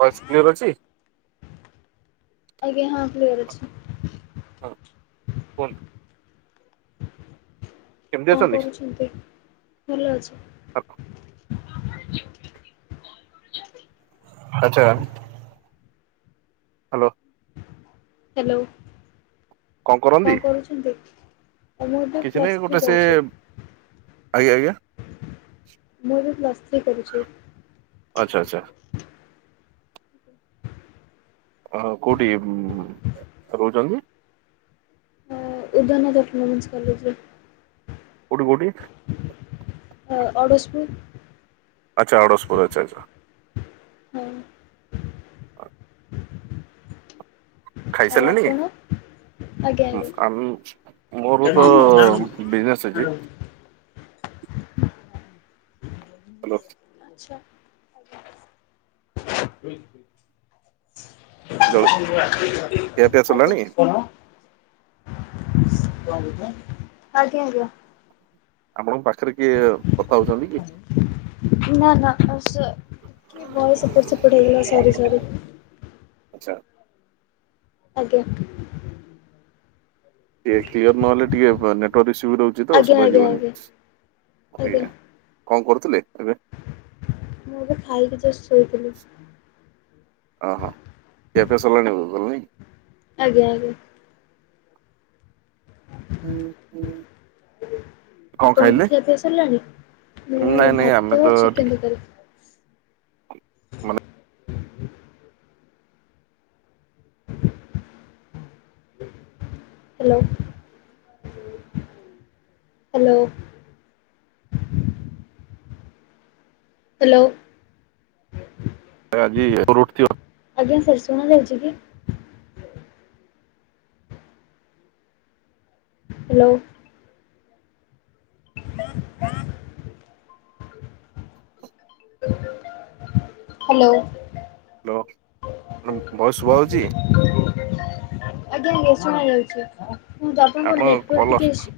କଣ ସ୍ପିନର୍ ଅଛି। ଆଜ୍ଞା ହଁ [unintelligible] ଅଛି। [unintelligible] କେମିତି କଣ ଅଛନ୍ତି? କରୁଛନ୍ତି ଭଲ ଅଛି। ଆଚ୍ଛା। ହ୍ୟାଲୋ। ହ୍ୟାଲୋ କଣ କରୁଛନ୍ତି। କିଛି ନାହିଁ ଗୋଟେ ସେ ଆଜ୍ଞା ଆଜ୍ଞା। ମୁଁ ଏବେ ପ୍ଲସ୍ ଥ୍ରୀ କରୁଛି। ଆଚ୍ଛା ଆଚ୍ଛା। ହଁ କୋଉଠି ରହୁଛନ୍ତି? ଉଦାନ [unintelligible] କଲେଜ ରେ କୋଉଠି କୋଉଠି? ଅଡ୍ସପୁର୍। ଆଚ୍ଛା ଅଡ଼ସପୁର୍ ଆଚ୍ଛା ଆଚ୍ଛା। ଆଉ ଆପଣ। ଆ ମୋର ତ ବିଜନେସ୍ ଅଛି। [inaudible] ହ୍ୟାଲୋ। [inaudible] [unintelligible] ଆଜ୍ଞା ଜଳ ଖିଆ ପିଆ ସରିଲାଣି? ଆଜ୍ଞା। ସେଟି କିଏ କଥା ହଉଛନ୍ତି କି। ନା ନା ଆ ସେ ଟିକେ ଭଏସ୍ ଏପଟ ସେପଟ ହେଇଗଲା ସରି ସରି। ଆଚ୍ଛା ଆଜ୍ଞା। ଟିକେ କ୍ଲିୟର ନହେଲେ ଟିକେ ନେଟୱାର୍କ ଇସୂ ବି ରହୁଛି ତ ଶୁଭାଯିବନି। ଆଜ୍ଞ। କଣ କରୁଥିଲେ। ଏବେ? ମୁଁ ଏବେ ଖାଇକି ଜଷ୍ଟ ଶୋଇଥିଲି। ଅ ହୋ ଖିଆ ପିଆ ସରିଲାଣି ବୋଧେ ତାଲେ ନାଇଁ। ଆଜ୍ଞା ଆଜ୍ଞା। ହୁ ହୁ। ଆପଣଙ୍କ ଖିଆ ପିଆ ସରିଲାଣି ମୁଁ ନାଇଁ ନାଇଁ ଆମେ ଭାତ ତ ଟିକେ ଚିକେନ ତକାରି। ମାନେ [inaudible] ହେଲୋ। ହାଲୋ। ହା ଲୋ। ଆଜି ରୁ ଟଥିବ। ଆଜ୍ଞା ସାର୍ ଶୁଣା ଯାଉଛି କି। Hello. [inaudible] Hello. Hello madam voice ଶୁଭା ଯାଉଛି। ଶୁଣା ଯାଉଛି କିନ୍ତୁ ଆପଣଙ୍କର ନେଟୱର୍କ୍ କଲ ଟିକ ଇସୁ।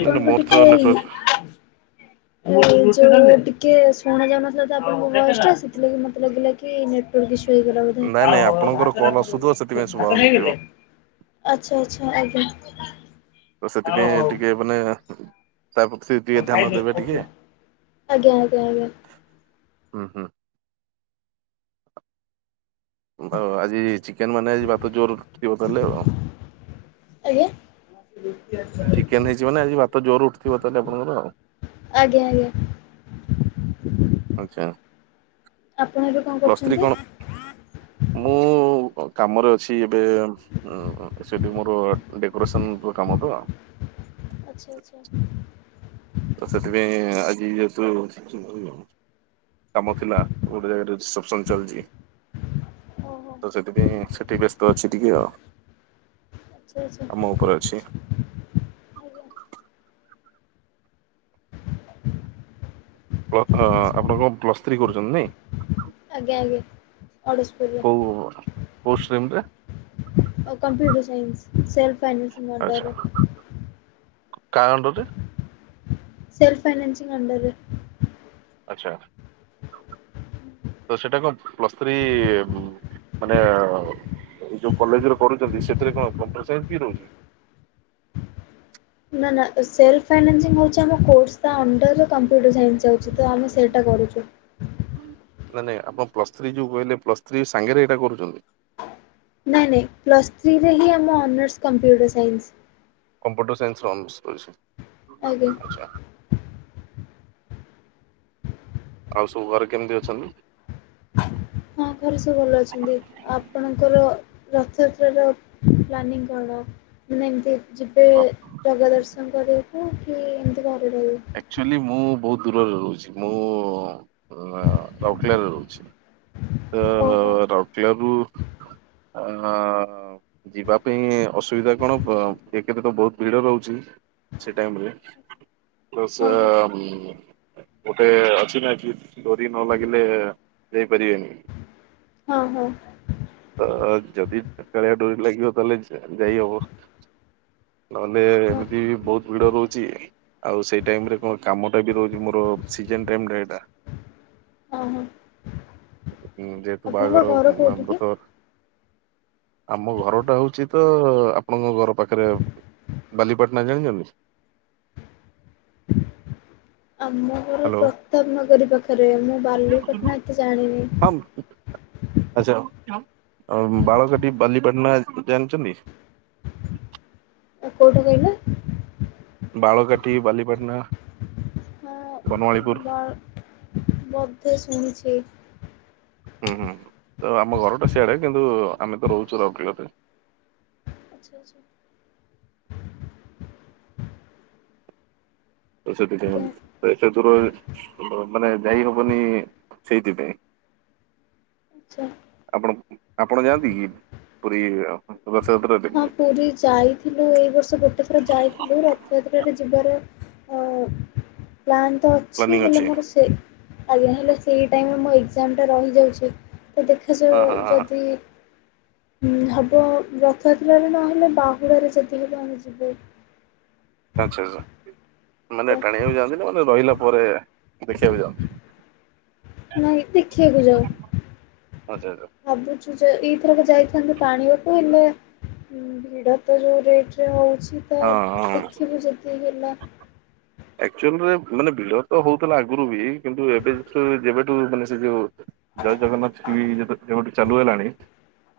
ନାଇଁ ନାଇଁ ମୋର ତ ଟିକେ ଇଏ। ନେଟୱାର୍କ ଇଏ ଯୋଉ ଟିକେ ଶୁଣା ଯାଉ ନଥିଲା ତ ଆପଣଙ୍କ ଭଏସ ଟା ସେଥିଲାଗି ମତେ ଲିଗିଲା କି ନେଟୱାର୍କ ଇଶୁ। ହେଇଥିଲା ବୋଧେ। ନାଇଁ ନାଇଁ ଆପଣଙ୍କର କଲ୍ ଆସୁଥିବ ସେଥିପାଇଁ ଶୁଭା ହଉନଥିବ। ଆଛା ଆଛା! ଆଜ୍ଞା। ତ ସେଥିପାଇଁ ଟିକେ ମାନେ। ତା ପ୍ରତି ଟିକେ ଧ୍ୟାନ ଆଜ୍ଞା ଦେବେ ଟିକେ ଆଜ୍ଞା ଆଜ୍ଞା। ହୁଁ ହୁଁ। ଆଉ ଆଜି ଚିକେନ ମାନେ ଆଜି ଭାତ ଜୋର ଉଠୀ ଥିବ ତାହେଲେ ଆଉ। ଚିକେନ ହେଇଚି ମାନେ ଆଜି ଭାତ ଜୋର ଉଠି ଥିବ ତାହଲେ ଆପଣଙ୍କର ଆଉ। ଆଚ୍ଛା। ପ୍ଲସ୍ ଥ୍ରୀ କଣ ମୁଁ! କାମରେ ଅଛି ଏବେ ଉଁ ସେଠି ମୋର ଡେକୋରେସନ ର କାମ ତ। ଆଛା ଆଛା। ତ ସେଥିପାଇଁ ଆଜି ଯେହେତୁ କାମ ଥିଲା ଗୋଟେ ଜାଗାରେ। ରେସେପସନ ଚାଲିଛି। ତ ସେଥିପାଇଁ ସେଠି ବ୍ୟସ୍ତ ଅଛି ଟିକେ ଆଉ। ଆଛା ଆଛା କାମ ଉପରେ ଅଛି ଆଜ୍ଞା। ପ୍ଲ - ହଁ -ହଁ ଆପଣ କଣ ପ୍ଲସ୍ ଥ୍ରୀ କରୁଛନ୍ତି ନାଇଁ। ଆଜ୍ଞା ଆଜ୍ଞା ଅଡଶପୁରରେ। କୋଉ କୋଉ ଷ୍ଟ୍ରିମ୍ ରେ computer science self financing under ରେ। କା ଅଣ୍ଡର ରେ। ସେଲଫ ଫାଇନାନ୍ସିଂ ଅଣ୍ଡର ରେ। ଆଛା। ତ ସେଇଟା କଣ ପ୍ଲସ୍ ଥ୍ରୀ ମାନେ। ଏ ଯୋଉ କଲେଜରେ କରୁଛନ୍ତି ସେଥିରେ କଣ କମ୍ପୁଟର ସାଇନ୍ସ ବି ରହୁଛି। ନା ନା ସେଲ୍ପ ଫାଇନାନ୍ସିଙ୍ଗ ହଉଛି ଆମ କୋର୍ସ। ତା ଅଣ୍ଡର ରେ କମ୍ପ୍ୟୁଟର ସାଇନ୍ସ ଯାଉଛି ତ ଆମେ ସେଇଟା କରୁଛୁ। ନାଇଁ ନାଇଁ ଆପଣ ପ୍ଲସ୍ ଥ୍ରୀ ଯୋଉ କହିଲେ ପ୍ଲସ୍ ଥ୍ରୀ ସାଙ୍ଗରେ ଏଇଟା କରୁଛନ୍ତି? ନାଇଁ ନାଇଁ ପ୍ଲସ୍ ଥ୍ରୀରେ ହିଁ ଆମ ଅନର୍ସ କମ୍ପ୍ୟୁଟର ସାଇନ୍ସ। କମ୍ପ୍ୟୁଟର ସାଇନ୍ସର ଅନର୍ସ ରହିଛି। ଆଜ୍ଞା। ଆଉ ସବୁ ଘରେ କେମିତି ଅଛନ୍ତି? ହଁ ଘରେ ସବୁ ଭଲ ଅଛନ୍ତି, ଆପଣଙ୍କର ରଥଯାତ୍ରାର ପ୍ଲାନିଙ୍ଗ୍ କଣ ମାନେ ଏମିତି ଯିବେ ଜଗା ଦର୍ଶନ୍ କରିବାକୁ କି ଏମିତି ଘର୍ ଆକ୍ଚୁଆଲି ମୁଁ ବହୁତ଼୍ ଦୂରରେ ରହୁଛି, ମୁଁ ରାଉକେଲାରେ ରହୁଛି। ତ ରାଉରକେଲାରୁ ଆଁ-ଆଁ-ଆଁ ଯିବା ପାଇଁ ଅସୁବିଧା କଣ ଏକରେ ତ ବହୁତ ଭିଡ ରହୁଛି ସେ ଟାଇମରେ, ତ ସେ ଉଁ-ଉଁ-ଉଁ ଗୋଟେ ଅଛି ନା, କି ଡୋରି ନ ଲାଗିଲେ ଯାଇପାରିବେନି। ହଁ- ହଁ। ତ ଯଦି କା କାଳିଆ ଡୋରି ଲାଗିବ ତାହେଲେ ଯା ଯାଇ ହବ। ନହେଲେ ଏମିତି ବହୁତ ଭିଡ ରହୁଛି ଆଉ ସେଇ ଟାଇମରେ କଣ କାମଟା ବି ରହୁଛି ମୋର ସିଜନ୍ ଟାଇମଟା ଏଇଟା। ଉଁ ଯେହେତୁ ବାହାଘର ଆଉ ବ୍ରତ ଆମ ଘରଟା ହଉଛି ତ ଆପଣଙ୍କ ଘର ପାଖରେ ବାଲିପାଟଣା ଜାଣିିଛନ୍ତି? ଆମ ଘର ହ୍ୟାଲୋ। ପ୍ରତାପନଗରୀ ପାଖରେ ମୁଁ ବାଲିପାଟଣା ଏତେ ଜାଣିନି। ଆଚ୍ଛା। ଆଉ ବାଳକାଟି, ବାଲିପାଟଣା ଜାଣିଛନ୍ତି? ଆ କୋଉଠି କହିଲେ? ବାଳକାଟି, ବାଲିପାଟଣା? ହଁ ବନମାଳିପୁର ବା ବୋଧେ ଶୁଣିଛି। ହୁଁ-ହୁଁ-ହୁଁ, ତ ଆମ ଘରଟା ସେଆଡେ କିନ୍ତୁ ଆମେ ତ ରହୁଛୁ ରାଉରକେଲାରେ। ଆଚ୍ଛା-ଆଚ୍ଛା। ସେଥିପାଇଁ ଏତେ ଦୂର [inaudible] ମାନେ ଯାଇ ହବନି ସେଇଥିପାଇଁ। ଆପଣ, ଆପଣ ଯାଆନ୍ତି କି ପୁରୀ? ରଥଯାତ୍ରାରେ ହଁ ପୁରୀ ଯାଇଥିଲୁ ଏଇ ବର୍ଷ ଗୋଟେ ଥର ଯାଇଥିଲୁ ରଥଯାତ୍ରାରେ ଯିବାର ଅ-ଅ ପ୍ଲାନ୍ ତ ଅଛି ହେଲେ ମୋର ସେ ଆଜ୍ଞା, ହେଲେ ସେଇ ଟାଇମ ମୋ ଏକ୍ଜାମଟା ରହିଯାଉଛି। ହଁ ଦେଖାଯାଉ ହଁ ହଁ ଯଦି ହବ ର ରଥଯାତ୍ରାରେ ନହେଲେ ବାହୁଡାରେ ଯଦି ହେବ ଆମେ ଯିବେ‌। ଆଚ୍ଛା-ଆଛା, ମାନେ ଟାଣିବାକୁ ଯାଆନ୍ତି ନା ମାନେ ରହିଲା ପରେ ଦେଖିବାକୁ ଯାଆନ୍ତି। ନାଇଁ ଦେଖିବାକୁ ଯାଉ, ଆଚ୍ଛା ଆଚ୍ଛା ଭାବୁଛୁ ଯେ ଏଇଥରକ ଯାଇଥାନ୍ତୁ ଟାଣିବାକୁ ହେଲେ ଭିଡ ତ ଯୋଉ ରେଟରେ ହଉଛି। ତ ହଁ ହଁ। ଦେଖିବୁ ଯଦି ହେଲା। ଆକ୍ଚୁଆଲରେ ମାନେ ଭିଡ ତ ହଉଥିଲା ଆଗରୁ ବି, କିନ୍ତୁ ଏବେ [inaudible] ଯେବେଠୁ ମାନେ ସେ ଯୋଉ ଜୟ ଜଗନ୍ନାଥ ଟିଭି ଯେ ଯେବେଠୁ ଚାଲୁ ହେଲାଣି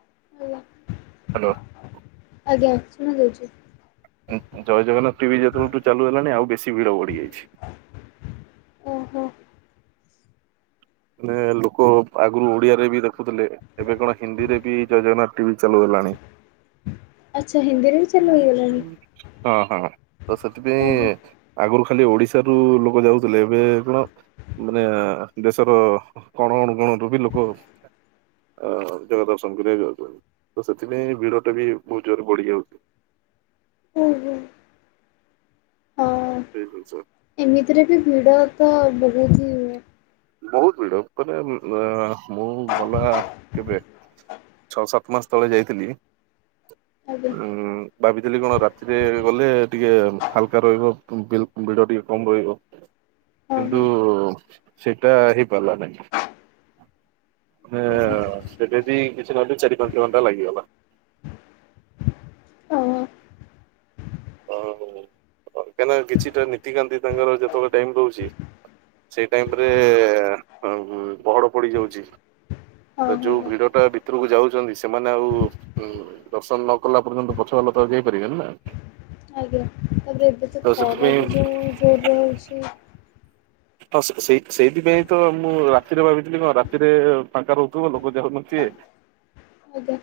ଆଜ୍ଞା, ହ୍ୟାଲୋ ଆଜ୍ଞା ଶୁଣା ଯାଉଛି। ଉଁ ଜୟ ଜଗନ୍ନାଥ ଟିଭି ଯେତେବେଳେଠୁ ଚାଲୁ ହେଲାଣି ଆଉ ବେଶୀ ଭିଡ ବଢି ଯାଇଛି। ମାନେ ଲୋକ ଆଗରୁ ଓଡିଆରେ ବି ଦେଖୁଥିଲେ ଏବେ କଣ ହିନ୍ଦୀରେ ବି ଜୟ ଜଗନ୍ନାଥ ଟିଭି। ଚାଲୁହେଲାଣି। ହଁ-ହଁ ତ ସେଥିପାଇଁ ଆଗରୁ ଖାଲି ଓଡିଶାରୁ ଲୋକ ଯାଉଥିଲେ ଏବେ କଣ ମାନେ ବେଶ୍ ର କଣ ଅନୁକୋଣରୁ ବି ଲୋକ ଅ ଜାଗା ଦର୍ଶନ କରିବାକୁ ଯାଉଚନ୍ତି ତ ସେଥିପାଇଁ ଭିଡଟା ବି ବୋହୁତ ଜାଗାରେ ବଢିଯାଉଚି। ଓହୋ। ଠିକ କହିଛ। ଏମିତିରେ ବି ଭିଡ଼ ତ ବୋହୁତ ହି [unintelligible] ବୋହୁତ ଭିଡ ମାନେ ଉଁ-ଆଁ-ମୁଁ ଗଲା କେବେ ଛଅ ସାତ ମାସ୍ ତଳେ ଯାଇଥିଲି ଉଁ ଭାବିଥିଲି କଣ ରାତିରେ ଗଲେ ଟିକେ ହାଲକା ରହିବ ଭି-ଭିଡ ଟିକେ କମ ରହିବ। କିନ୍ତୁ ସେଇଟା ହେଇପାରିଲା ନାହିଁ। ମାନେ ସେଟା ଦି କିଛି ନହେଲେ ଚାରି ପାଞ୍ଚ ଘଣ୍ଟା ଲାଗିଗଲା। ଆଉ ଆଉ କାହିଁକିନା କିଛିଟା ନୀତିକାନ୍ତି ତାଙ୍କର ଯେତେବେଳେ ଟାଇମ ରହୁଚି ସେଇ ଟାଇମରେ ଆ-ପହଡ ପଡିଯାଉଚି। ତ ଯୋଉ ଭିଡଟା ଭିତରକୁ ଯାଉଚନ୍ତି ସ୍ ମାନେ ଆଉ ଉଁ-ଦର୍ଶନ ନ କଲା ପର୍ଯ୍ୟନ୍ତ ପଛୁଆ ଲୋକ ଆଉ ଯାଇପାରିବେନି ନା। ଆଜ୍ଞା ତାପରେ ଏବେ ତ ଖରା ବି ଯୋଉ ଜୋରରେ ହୋଉଛି। ହଁ ସେ-ସେଇ-ସେଇଥିପାଇଁ ତ ମୁଁ ରାତିରେ ଭାବିଥିଲି କଣ ରାତିରେ ଫାଙ୍କା ରହୁଥୁବ ଲୋକ ଯାଉନଥି ଇଏ ଆଜ୍ଞା।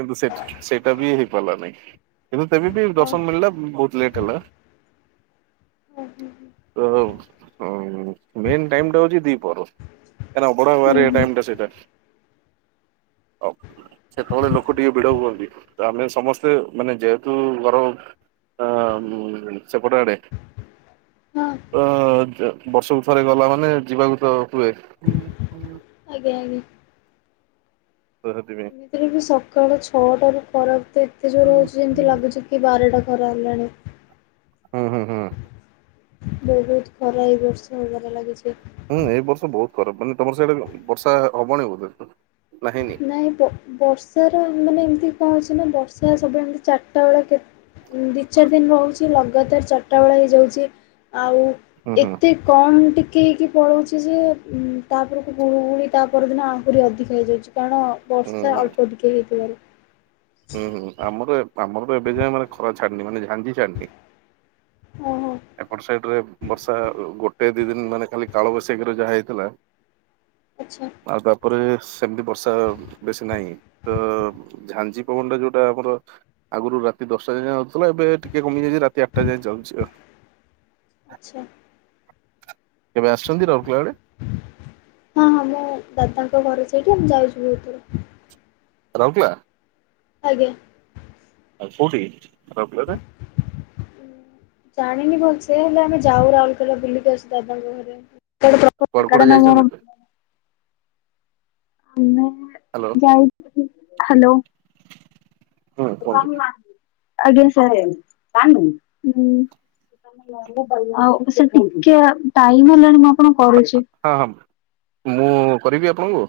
କିନ୍ତୁ ସେଟ୍ ସେଇଟା ବି ହେଇପାରିଲା ନାହିଁ। ଏବେ ପେବେ ବି ଦର୍ଶନ ମିଳିଲା ବୋହୁତ ଲେଟ ହେଲା। ତ ଅଁ ମେନ ଟାଇମଟା ହୋଉଚି ଦିପହର। କାଇଁନା ଅଭଡା ହବାର ଏଇ ଟାଇମଟା ସେଇଟା। ଆଉ ସେତବେଳେ ଲୋକ ଟିକେ ଭିଡ ହୁଅନ୍ତି ତ ଆମେ ସମସ୍ତେ ମାନେ ଯେହେତୁ ଘର ଟା ସେପଟ ଆଡେ ତ ତ-ବର୍ଷକୁ ଥରେ ଗଲା ମାନେ ଯିବାକୁ ତ ହୁଏ। ଆଜ୍ଞା ଆଜ୍ଞା। ତ ସେଥିପାଇଁ ଏମିତିରେ ବି ସକାଳ ଛଅଟାରୁ ଖରା ବି ତ ଏତେ ଜୋରେ ହୁଁ ହୋଉଚି ଯେମତି ଲାଗୁଚି କି ବାରଟା ଖରା ହେଲାଣି। ହୁଁ ହୁଁ ହୁଁ। ବୋହୁତ ଖରା ଏ ବର୍ଷ ହବାରେ ଲାଗିଛି। ହୁଁ ଏଇ ବର୍ଷ ବୋହୁତ ଖରାପ ମାନେ ତମର ସ୍ୟାଡେ ବର୍ଷା ହବଣି ବୋଧ? ନାଇଁ ବ-ବର୍ଷାର ମାନେ ଏମତି କଣ ଅଛି ନା ବର୍ଷା ସବୁ ଏମତି ଚାରିଟା ବେଳେକେ ଉଁ ଦି ଚାର ଦିନ ରହୁଚି ଲଗାତାର ଚାରଟା ବେଳ ହେଇଯାଉଚି। ଆଉ ହୁଁ ହୁଁ ଏତେ କମ୍ ଟି କି ହେଇକି ପଳୋଉଚି ଯେ ଉଁ-ତାପରକୁ ଗୁଳୁ ଗୁଳି ତା ପରଦିନ ଆୁହରି ଅଧିକା ହେଇଯାଉଚି। କାରଣ ବର୍ଷା ହୁଁ ଅଳ୍ପ ଟିକେ ହେଇଥିବାରୁ। ହୁଁ ହୁଁ ଆମର ଏ-ଆମର ବି ଏବେ ଯାଏଁ ମାନେ ଖରା ଛାଡନି ମାନେ ଝାଞ୍ଜି ଛାଡନି। ଏପଟ ସାଇଡରେ ବର୍ଷା ଅ-ଗୋଟେ ଦି ଦିନ ମାନେ ଖାଲି କାଳବୈଶାଖିରେ ଯାହା ହେଇଥିଲା ଆଉ ତାପରେ ସେମତି ବର୍ଷା ବେଶୀ ନାହିଁ ତ ଝାଞ୍ଜି ପବନଟା ଯୋଉଟା ଆମର ଆଗରୁ ରାତି ଦଶଟା ଯାଇଁକା ହୋଉଥିଲା ଏବେ ଟିକେ କମି ଯାଇଚି ରାତି ଆଟଟା ଯାଏଁ ଚାଲୁଚି ଆଉ। ଆଚ୍ଛା। କେବେ ଆସଛନ୍ତି ରାଉରକେଲା ଆଡେ? ହଁ ହଁ ମୋ ଦାଦାଙ୍କ ଘରେ ସେଇଠି ଆମେ ଯାଇଚୁ ବୋହୁତ ଥର। ରାଉରକେଲା? ଆ୍ଞା। ଆଉ କୋଉଠିକି [unintelligible] ଜାଣିନି ଭଲସେ ହେଲେ ଆମେ ଯାଉ ରାଉରକେଲା ବୁଲିକି ଆସୁ ଦାଦାଙ୍କ ଘରେ ଏଟା ଗୋଟେ ପ୍ର କୁଆଡେ ଫାଙ୍କା କୁଆଡେ ଟା ନା କଣ? ଯାଇଛନ୍ତି? ହୁ ନା ହ୍ୟାଲୋ। ହ୍ୟାଲୋ। ହୁଁ କୁହନ୍ତୁ ଆଜ୍ଞା ସାର୍ ହୁଁ ଆଉ ସାର୍ ଟିକେ ଟାଇମ୍ ହେଲାଣି ଆପଣଙ୍କୁ କରୁଛି। ହଁ ହଁ ମୁଁ କରିବି ଆପଣଙ୍କୁ?